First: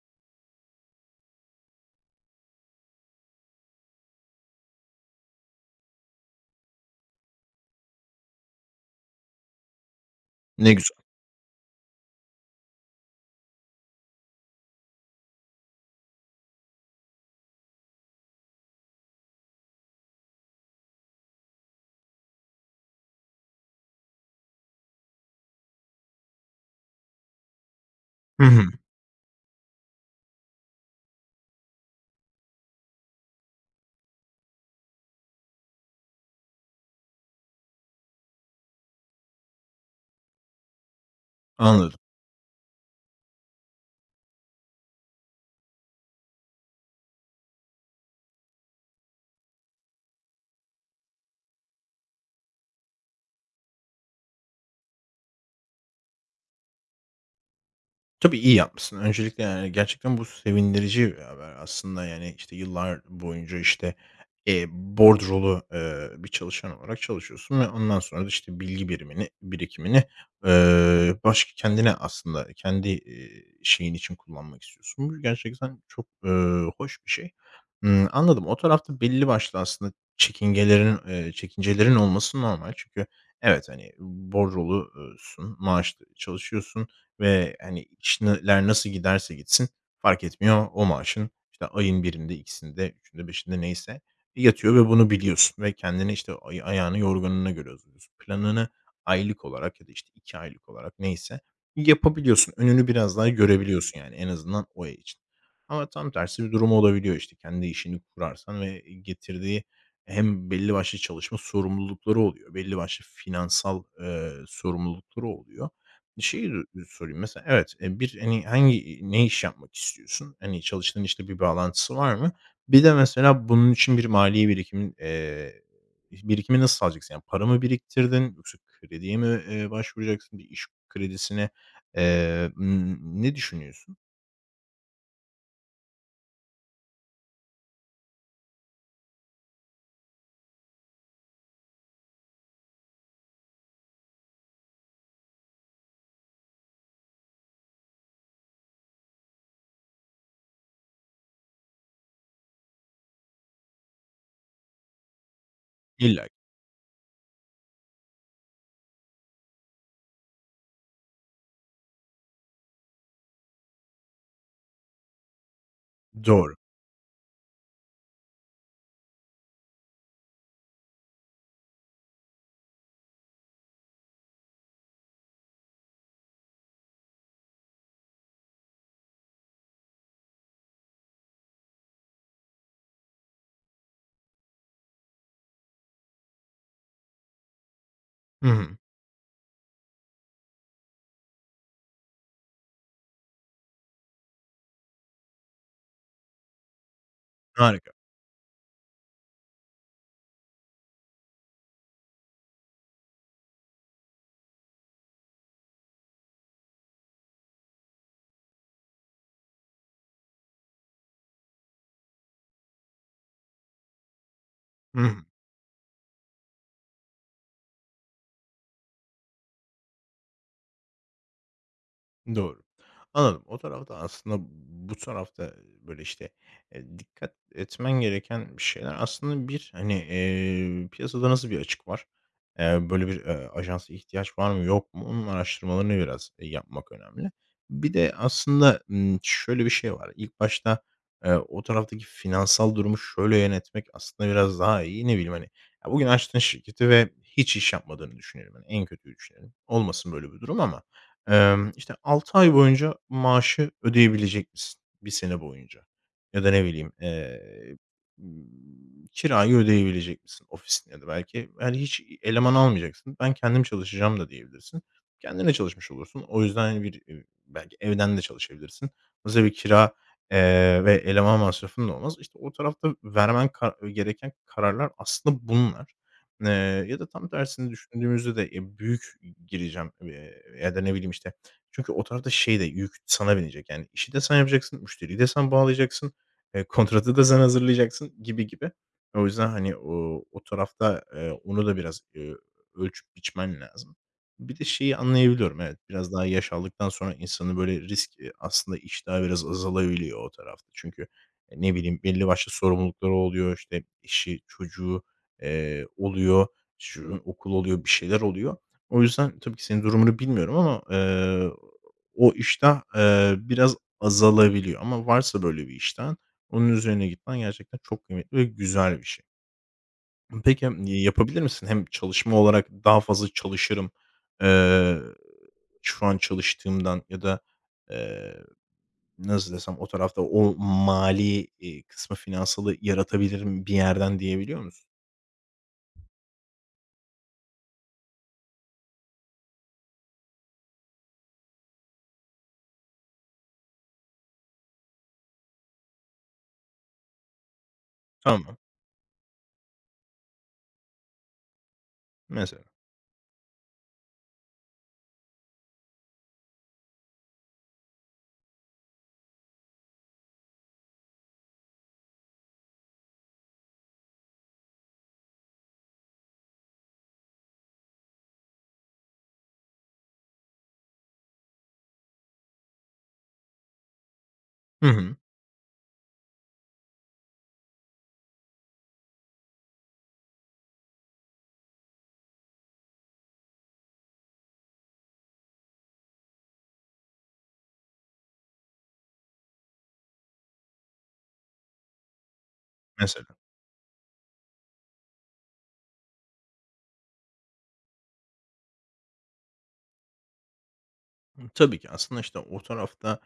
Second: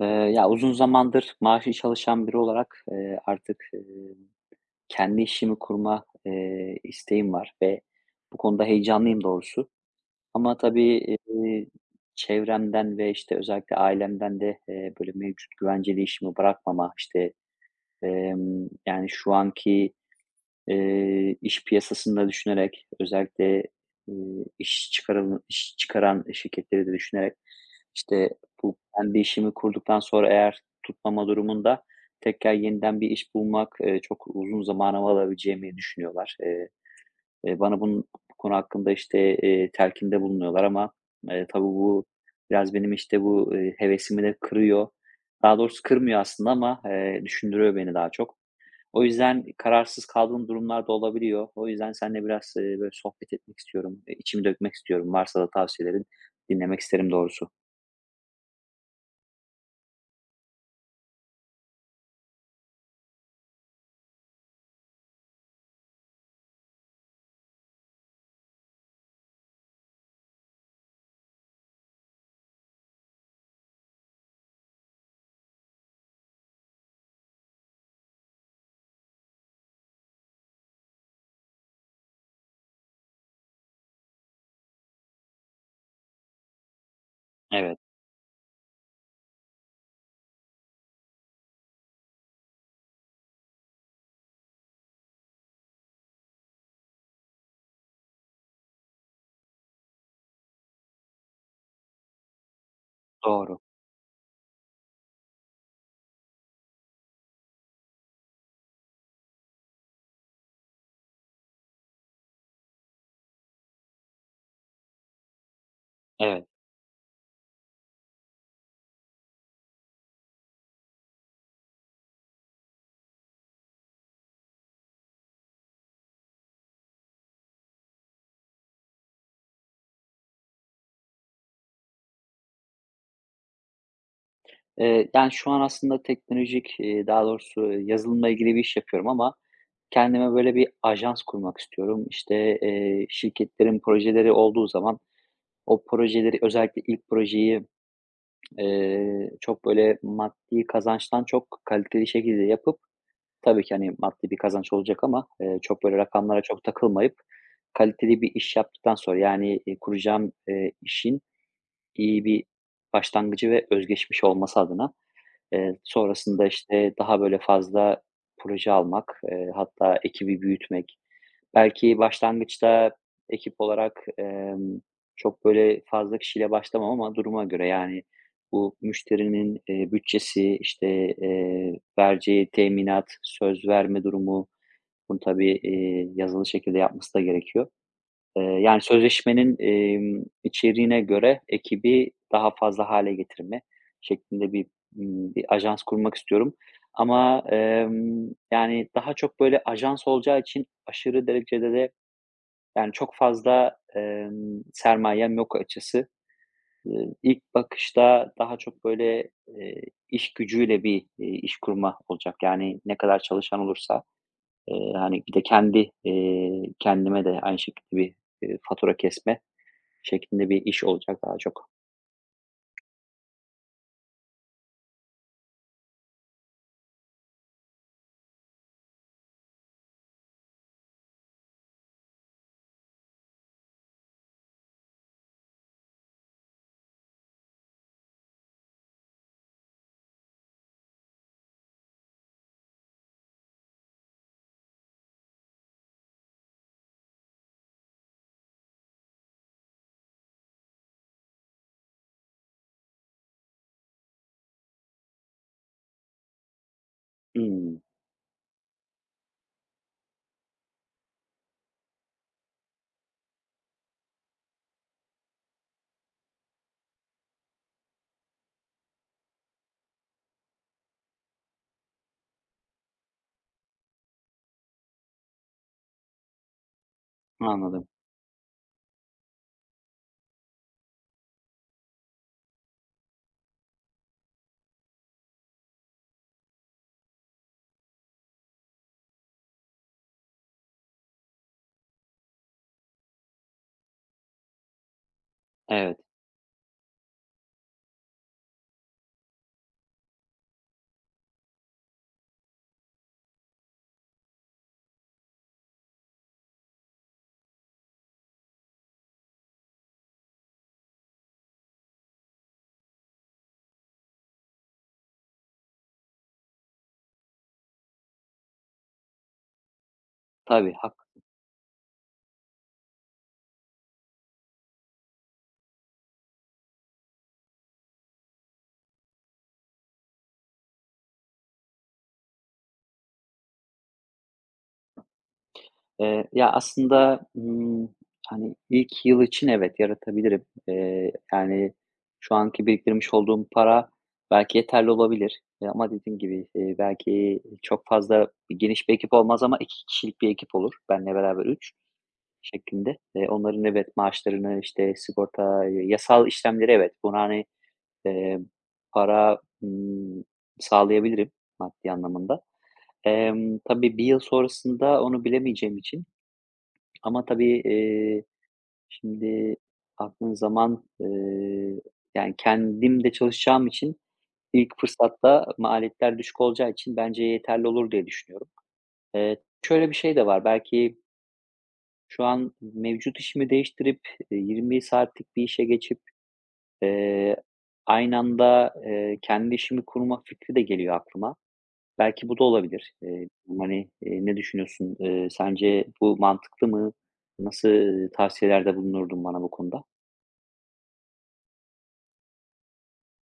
Eee, ya, uzun zamandır maaşlı çalışan biri olarak, artık, kendi işimi kurma, isteğim var ve bu konuda heyecanlıyım doğrusu. Ama Ne güzel. tabii, çevremden ve, işte, özellikle ailemden de, böyle, mevcut güvenceli işimi bırakmama, işte, yani, şu anki iş piyasasını da düşünerek özellikle, iş çıkaran şirketleri de düşünerek, işte, Hı hı. bu kendi işimi kurduktan sonra eğer tutmama durumunda tekrar yeniden bir iş bulmak, çok uzun zamanımı alabileceğimi düşünüyorlar. Bana bu konu hakkında, işte, telkinde bulunuyorlar ama, tabii Anladım. bu biraz benim, işte, bu, hevesimi de kırıyor. Daha doğrusu kırmıyor aslında ama, düşündürüyor beni daha çok. O yüzden kararsız kaldığım durumlar da olabiliyor. O yüzden seninle biraz, böyle sohbet etmek istiyorum. İçimi dökmek istiyorum. Varsa da tavsiyelerin dinlemek isterim doğrusu. Tabii, iyi yapmışsın. Öncelikle, yani, gerçekten bu sevindirici bir haber aslında. Yani, işte, yıllar boyunca, işte, bordrolu, bir çalışan olarak çalışıyorsun ve ondan sonra da, işte, bilgi birikimini, başka kendine aslında kendi, şeyin için kullanmak istiyorsun. Bu gerçekten çok, hoş bir şey. Anladım. O tarafta belli başlı aslında çekincelerin olması normal. Çünkü evet, hani, bordrolusun, maaşlı çalışıyorsun. Ve, Evet, hani, işler nasıl giderse gitsin fark etmiyor. O maaşın, işte, ayın birinde ikisinde üçünde beşinde neyse yatıyor ve bunu biliyorsun ve kendini, işte, ayağını yorganına göre hazırlıyorsun. Planını aylık olarak ya da, işte, 2 aylık olarak neyse yapabiliyorsun. Önünü biraz daha doğru. görebiliyorsun, yani, en azından o ay için. Ama tam tersi bir durum olabiliyor, işte, kendi işini kurarsan ve getirdiği hem belli başlı çalışma sorumlulukları oluyor, belli başlı finansal, sorumlulukları oluyor. Evet. Şeyi sorayım mesela evet, bir, hani, ne iş yapmak istiyorsun? Hani, çalıştığın işte bir bağlantısı var mı? Bir de mesela bunun için bir mali birikimin, birikimi nasıl sağlayacaksın? Yani para mı biriktirdin yoksa krediye mi, başvuracaksın, bir iş kredisine? Ne düşünüyorsun? Yani, şu an aslında teknolojik, daha doğrusu yazılımla ilgili bir iş yapıyorum ama kendime böyle bir ajans kurmak istiyorum. İşte, şirketlerin projeleri olduğu zaman o projeleri özellikle ilk projeyi, çok böyle maddi kazançtan çok kaliteli şekilde yapıp tabii ki, hani, maddi bir kazanç olacak ama, çok böyle İlla ki. rakamlara çok takılmayıp kaliteli bir iş yaptıktan sonra, yani, kuracağım, işin iyi bir başlangıcı ve özgeçmiş olması adına, sonrasında, Doğru. işte, daha böyle fazla proje almak, hatta ekibi büyütmek. Belki başlangıçta ekip olarak, çok böyle fazla kişiyle başlamam ama duruma göre, yani, bu müşterinin, bütçesi, işte, vereceği teminat, söz verme durumu, bunu tabii, yazılı şekilde yapması da gerekiyor. Eee, Hı hı. yani, sözleşmenin, içeriğine göre ekibi daha fazla hale getirme şeklinde bir ajans kurmak istiyorum. Ama, Harika. Yani, daha çok böyle ajans olacağı için aşırı derecede de yani, çok fazla, sermayem yok açıkçası. İlk bakışta daha çok, böyle, iş gücüyle bir, iş kurma olacak. Yani, ne kadar çalışan olursa, Hı hani, hı. bir de kendi, kendime de aynı şekilde bir, fatura kesme şeklinde bir iş olacak daha çok. Doğru. Anladım. O tarafta aslında bu tarafta, böyle, işte, dikkat etmen gereken şeyler aslında bir, hani, piyasada nasıl bir açık var? Böyle bir, ajansa ihtiyaç var mı yok mu? Onun araştırmalarını biraz, yapmak önemli. Bir de aslında, şöyle bir şey var. İlk başta, o taraftaki finansal durumu şöyle yönetmek aslında biraz daha iyi. Ne bileyim, hani, ya, bugün açtığın şirketi ve hiç iş yapmadığını düşünelim. Hani, en kötüyü düşünelim. Olmasın böyle bir durum ama işte, 6 ay boyunca maaşı ödeyebilecek misin? Bir sene boyunca ya da ne bileyim, Hımm, kirayı ödeyebilecek misin ofisin ya da belki, hani, hiç eleman almayacaksın. Ben kendim çalışacağım da diyebilirsin. Kendine çalışmış olursun. O yüzden, hani, bir, belki evden de çalışabilirsin. Dolayısıyla bir kira, ve eleman masrafın da olmaz. İşte, o tarafta vermen gereken kararlar aslında bunlar. Ya da tam tersini anladım. düşündüğümüzde de, büyük gireceğim, ya da ne bileyim, işte, çünkü o tarafta şey de yük sana binecek. Yani işi de sen yapacaksın, müşteriyi de sen bağlayacaksın, kontratı da sen hazırlayacaksın gibi gibi. O yüzden, hani, o tarafta, onu da biraz, ölçüp biçmen lazım. Bir de şeyi anlayabiliyorum, evet, Evet, biraz daha yaş aldıktan sonra insanın böyle risk, aslında iştahı biraz azalabiliyor o tarafta. Çünkü, ne bileyim, belli başlı sorumlulukları oluyor, işte, işi çocuğu oluyor, şu okul oluyor, bir şeyler oluyor. O yüzden tabii ki senin durumunu bilmiyorum ama, o iştah, biraz azalabiliyor ama varsa böyle bir işten onun üzerine gitmen gerçekten çok kıymetli ve güzel bir şey. Peki, tabii, hak. yapabilir misin? Hem çalışma olarak daha fazla çalışırım, eee, şu an çalıştığımdan ya da, eee, nasıl desem o tarafta o mali, kısmı finansalı yaratabilirim bir yerden diyebiliyor musun? Ya, aslında, hani, ilk yıl için evet, yaratabilirim. Yani, şu anki biriktirmiş olduğum para belki yeterli olabilir, ama dediğim gibi, belki çok fazla Tamam, geniş bir ekip olmaz ama 2 kişilik bir ekip olur, benle beraber 3 mesela. şeklinde. Onların evet, maaşlarını, işte, sigorta, yasal işlemleri, evet, buna, hani, eee, para, sağlayabilirim maddi anlamında. Tabii bir yıl sonrasında onu bilemeyeceğim için, ama tabii, şimdi baktığın zaman, yani kendim de çalışacağım için ilk Hı hı. fırsatta maliyetler düşük olacağı için bence yeterli olur diye düşünüyorum. Eee, şöyle bir şey de var, belki şu an mevcut işimi değiştirip, 20 saatlik bir işe geçip, eee, aynı anda, kendi işimi kurma fikri de geliyor aklıma. Belki bu da olabilir. Eee, Mesela. hani, ne düşünüyorsun? Sence bu mantıklı mı? Nasıl, tavsiyelerde bulunurdun bana bu konuda? Tabii ki aslında, işte, o tarafta,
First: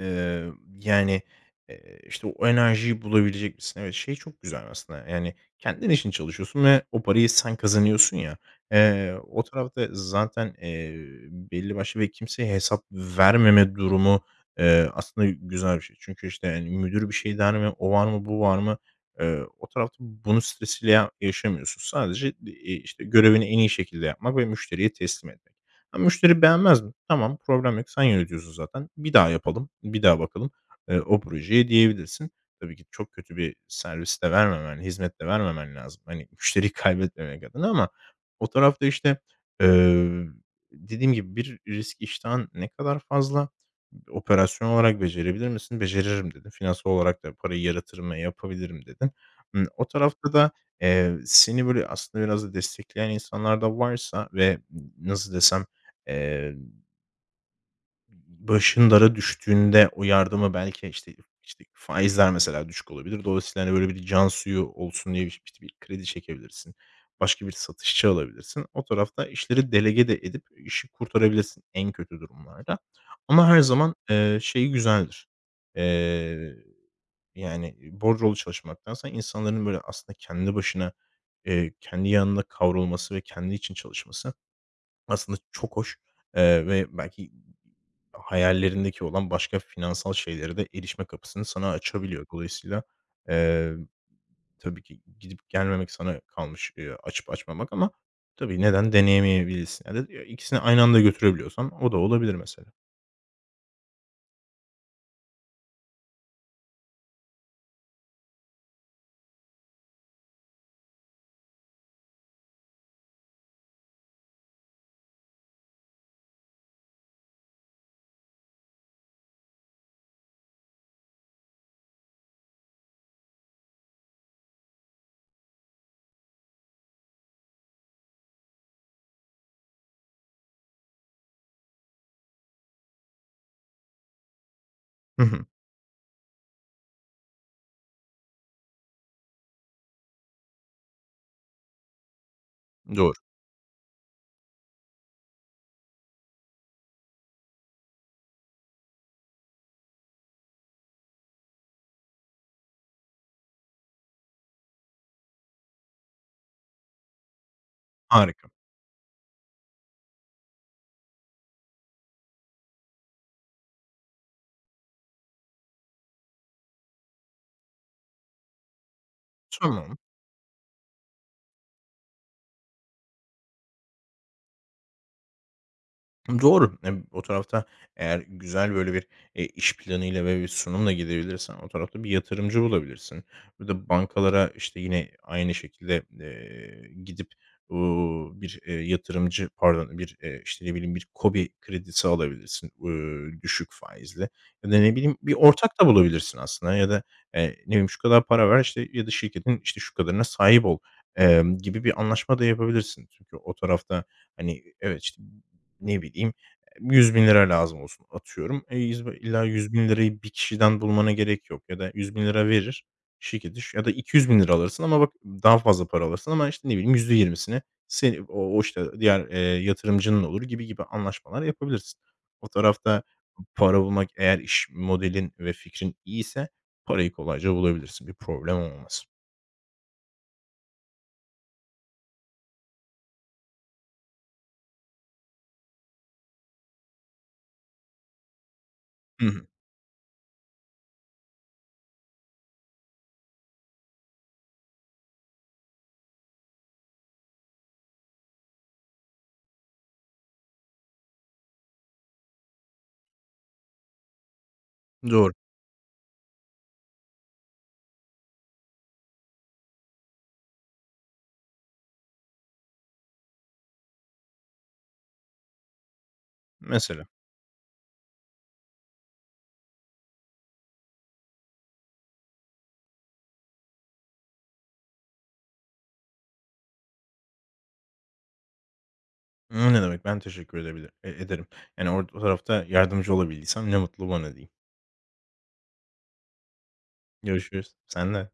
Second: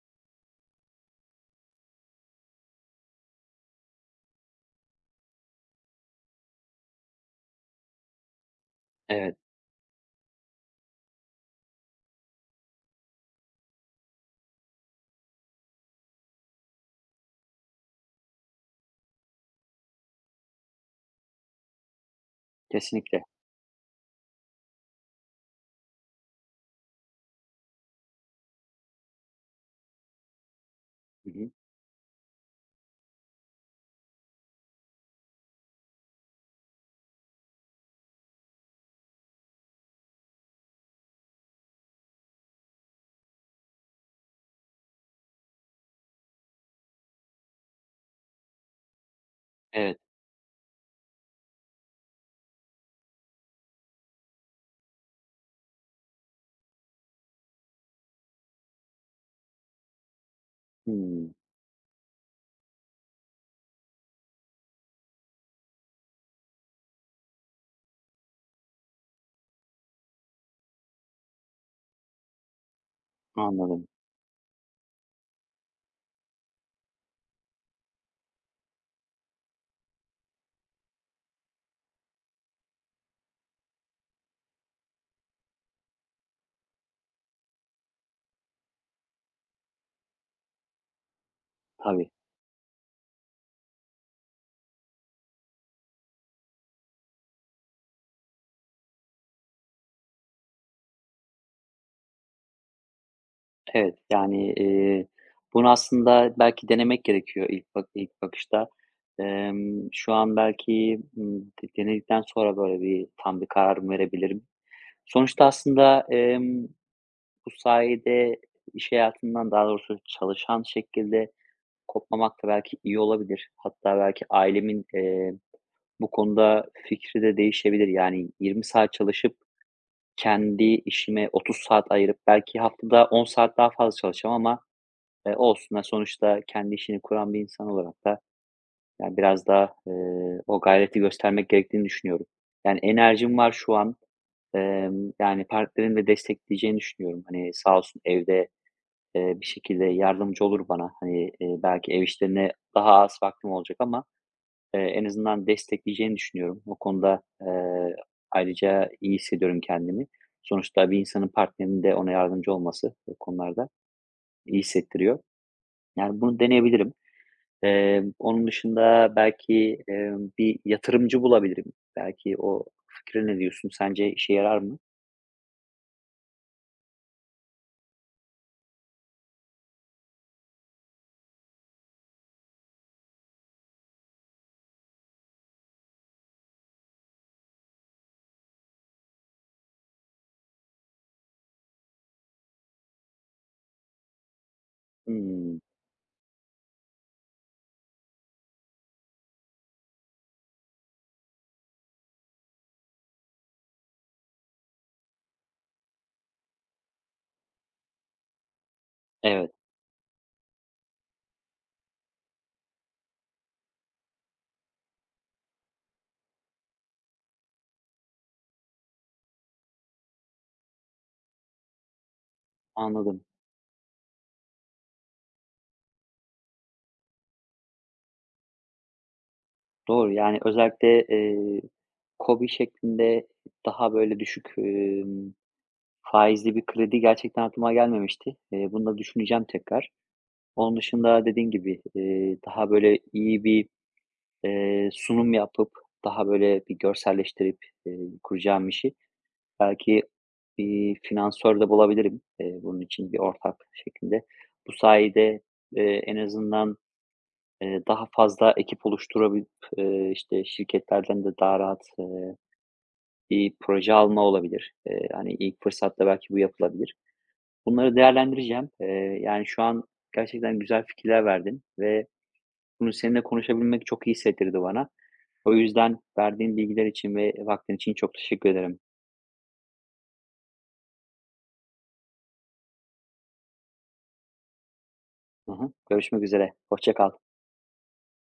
eee, yani, işte, o enerjiyi bulabilecek misin? Evet, şey çok güzel aslında, yani, kendin için çalışıyorsun ve o parayı sen kazanıyorsun ya. Eee, Evet, o tarafta zaten, belli başlı ve kimseye hesap vermeme durumu, aslında güzel bir şey. Çünkü, işte, yani müdür bir şey der mi, o var mı, bu var mı? O tarafta bunun stresiyle ya yaşamıyorsun. Sadece, işte, kesinlikle. görevini en iyi şekilde yapmak ve müşteriye teslim etmek. Ha, müşteri beğenmez mi? Tamam, problem yok. Sen yönetiyorsun zaten. Bir daha yapalım, bir daha bakalım, o Hı hı. projeye diyebilirsin. Tabii ki çok kötü bir servis de vermemen, hizmet de vermemen lazım. Hani, müşteriyi kaybetmemek adına ama o tarafta, işte, eee, dediğim gibi bir risk iştahın ne kadar fazla? Operasyon olarak becerebilir misin? Beceririm dedin. Finansal olarak da parayı yaratırım ve yapabilirim dedin. O Evet. tarafta da, seni böyle aslında biraz da destekleyen insanlar da varsa ve nasıl desem. Eee, başın dara düştüğünde o yardımı belki, işte, Hımm, işte, faizler mesela düşük olabilir. Dolayısıyla, hani, böyle bir can suyu olsun diye bir, işte, bir kredi çekebilirsin. Başka bir satışçı alabilirsin. O tarafta işleri delege de edip işi kurtarabilirsin en kötü durumlarda. Ama her anladım. zaman, şey güzeldir. Eee, yani, borcolu çalışmaktansa insanların böyle aslında kendi başına, kendi yanında kavrulması ve kendi için çalışması aslında çok hoş, ve belki hayallerindeki olan başka finansal şeylere de erişme kapısını sana Tabii. açabiliyor. Dolayısıyla, eee, tabii ki gidip gelmemek sana kalmış, açıp açmamak ama tabii neden deneyemeyebilirsin ya da ikisini aynı anda götürebiliyorsan o da olabilir mesela. Evet, yani, bunu aslında belki denemek gerekiyor ilk bakışta. Şu an belki, denedikten sonra böyle bir tam bir karar verebilirim? Sonuçta aslında, bu sayede iş hayatından, daha doğrusu çalışan şekilde kopmamak da belki iyi olabilir. Hatta belki ailemin, bu konuda fikri de değişebilir. Yani 20 saat çalışıp kendi işime 30 saat ayırıp belki haftada 10 saat daha fazla çalışacağım ama, Hı hı. olsun. Ya, sonuçta kendi işini kuran bir insan olarak da, yani, biraz daha, o gayreti göstermek gerektiğini düşünüyorum. Yani, Doğru. enerjim var şu an. Yani, partnerimin de destekleyeceğini düşünüyorum. Hani, sağ olsun evde bir şekilde yardımcı olur bana. Hani, belki ev işlerine daha az vaktim olacak ama, en azından destekleyeceğini düşünüyorum. O konuda, Harika. ayrıca iyi hissediyorum kendimi. Sonuçta bir insanın partnerinin de ona yardımcı olması bu konularda iyi hissettiriyor. Yani bunu deneyebilirim. Onun dışında belki, Tamam. Bir yatırımcı bulabilirim. Belki o fikre ne diyorsun? Sence işe yarar mı? Doğru. O tarafta eğer güzel böyle bir, iş planıyla ve bir sunumla gidebilirsen o tarafta bir yatırımcı bulabilirsin. Ya da bankalara, işte, yine aynı şekilde, gidip, bir, yatırımcı pardon, bir, işte, ne bileyim, bir KOBİ kredisi alabilirsin, düşük faizli ya da ne bileyim bir Hımm. ortak da bulabilirsin aslında ya da, ne bileyim, şu kadar para ver, işte, ya da şirketin, işte, şu kadarına sahip ol, gibi bir anlaşma da yapabilirsin. Çünkü o tarafta, hani, evet, işte ne bileyim, 100.000 lira lazım olsun atıyorum. E, illa Evet, 100.000 lirayı bir kişiden bulmana gerek yok ya da 100.000 lira verir şirket iş ya da 200.000 lira alırsın ama bak daha fazla para alırsın ama, işte, ne bileyim %20'sini seni o, işte, diğer, yatırımcının olur gibi gibi anlaşmalar yapabilirsin. O tarafta anladım. para bulmak eğer iş modelin ve fikrin iyiyse parayı kolayca bulabilirsin. Bir problem olmaz. Doğru, yani, özellikle, KOBİ şeklinde daha böyle düşük, faizli bir kredi gerçekten aklıma gelmemişti. Bunu da Hı düşüneceğim hı. tekrar. Onun dışında dediğin gibi, daha böyle iyi bir, sunum yapıp, daha böyle bir görselleştirip, kuracağım işi belki bir finansör de bulabilirim, bunun için bir ortak şekilde. Bu Doğru. sayede, en azından daha fazla ekip oluşturabilip, işte, şirketlerden de daha rahat, bir proje alma olabilir. Hani, ilk fırsatta belki bu yapılabilir. Mesela. Bunları değerlendireceğim. Yani, şu an gerçekten güzel fikirler verdin ve bunu seninle konuşabilmek çok iyi hissettirdi bana. O yüzden verdiğin bilgiler için ve vaktin için çok teşekkür ederim. Ne demek, ben teşekkür edebilir e ederim. Yani, o tarafta yardımcı olabildiysem ne mutlu bana diyeyim. Hı hı. Görüşmek üzere. Hoşça kal. Görüşürüz. Sen de.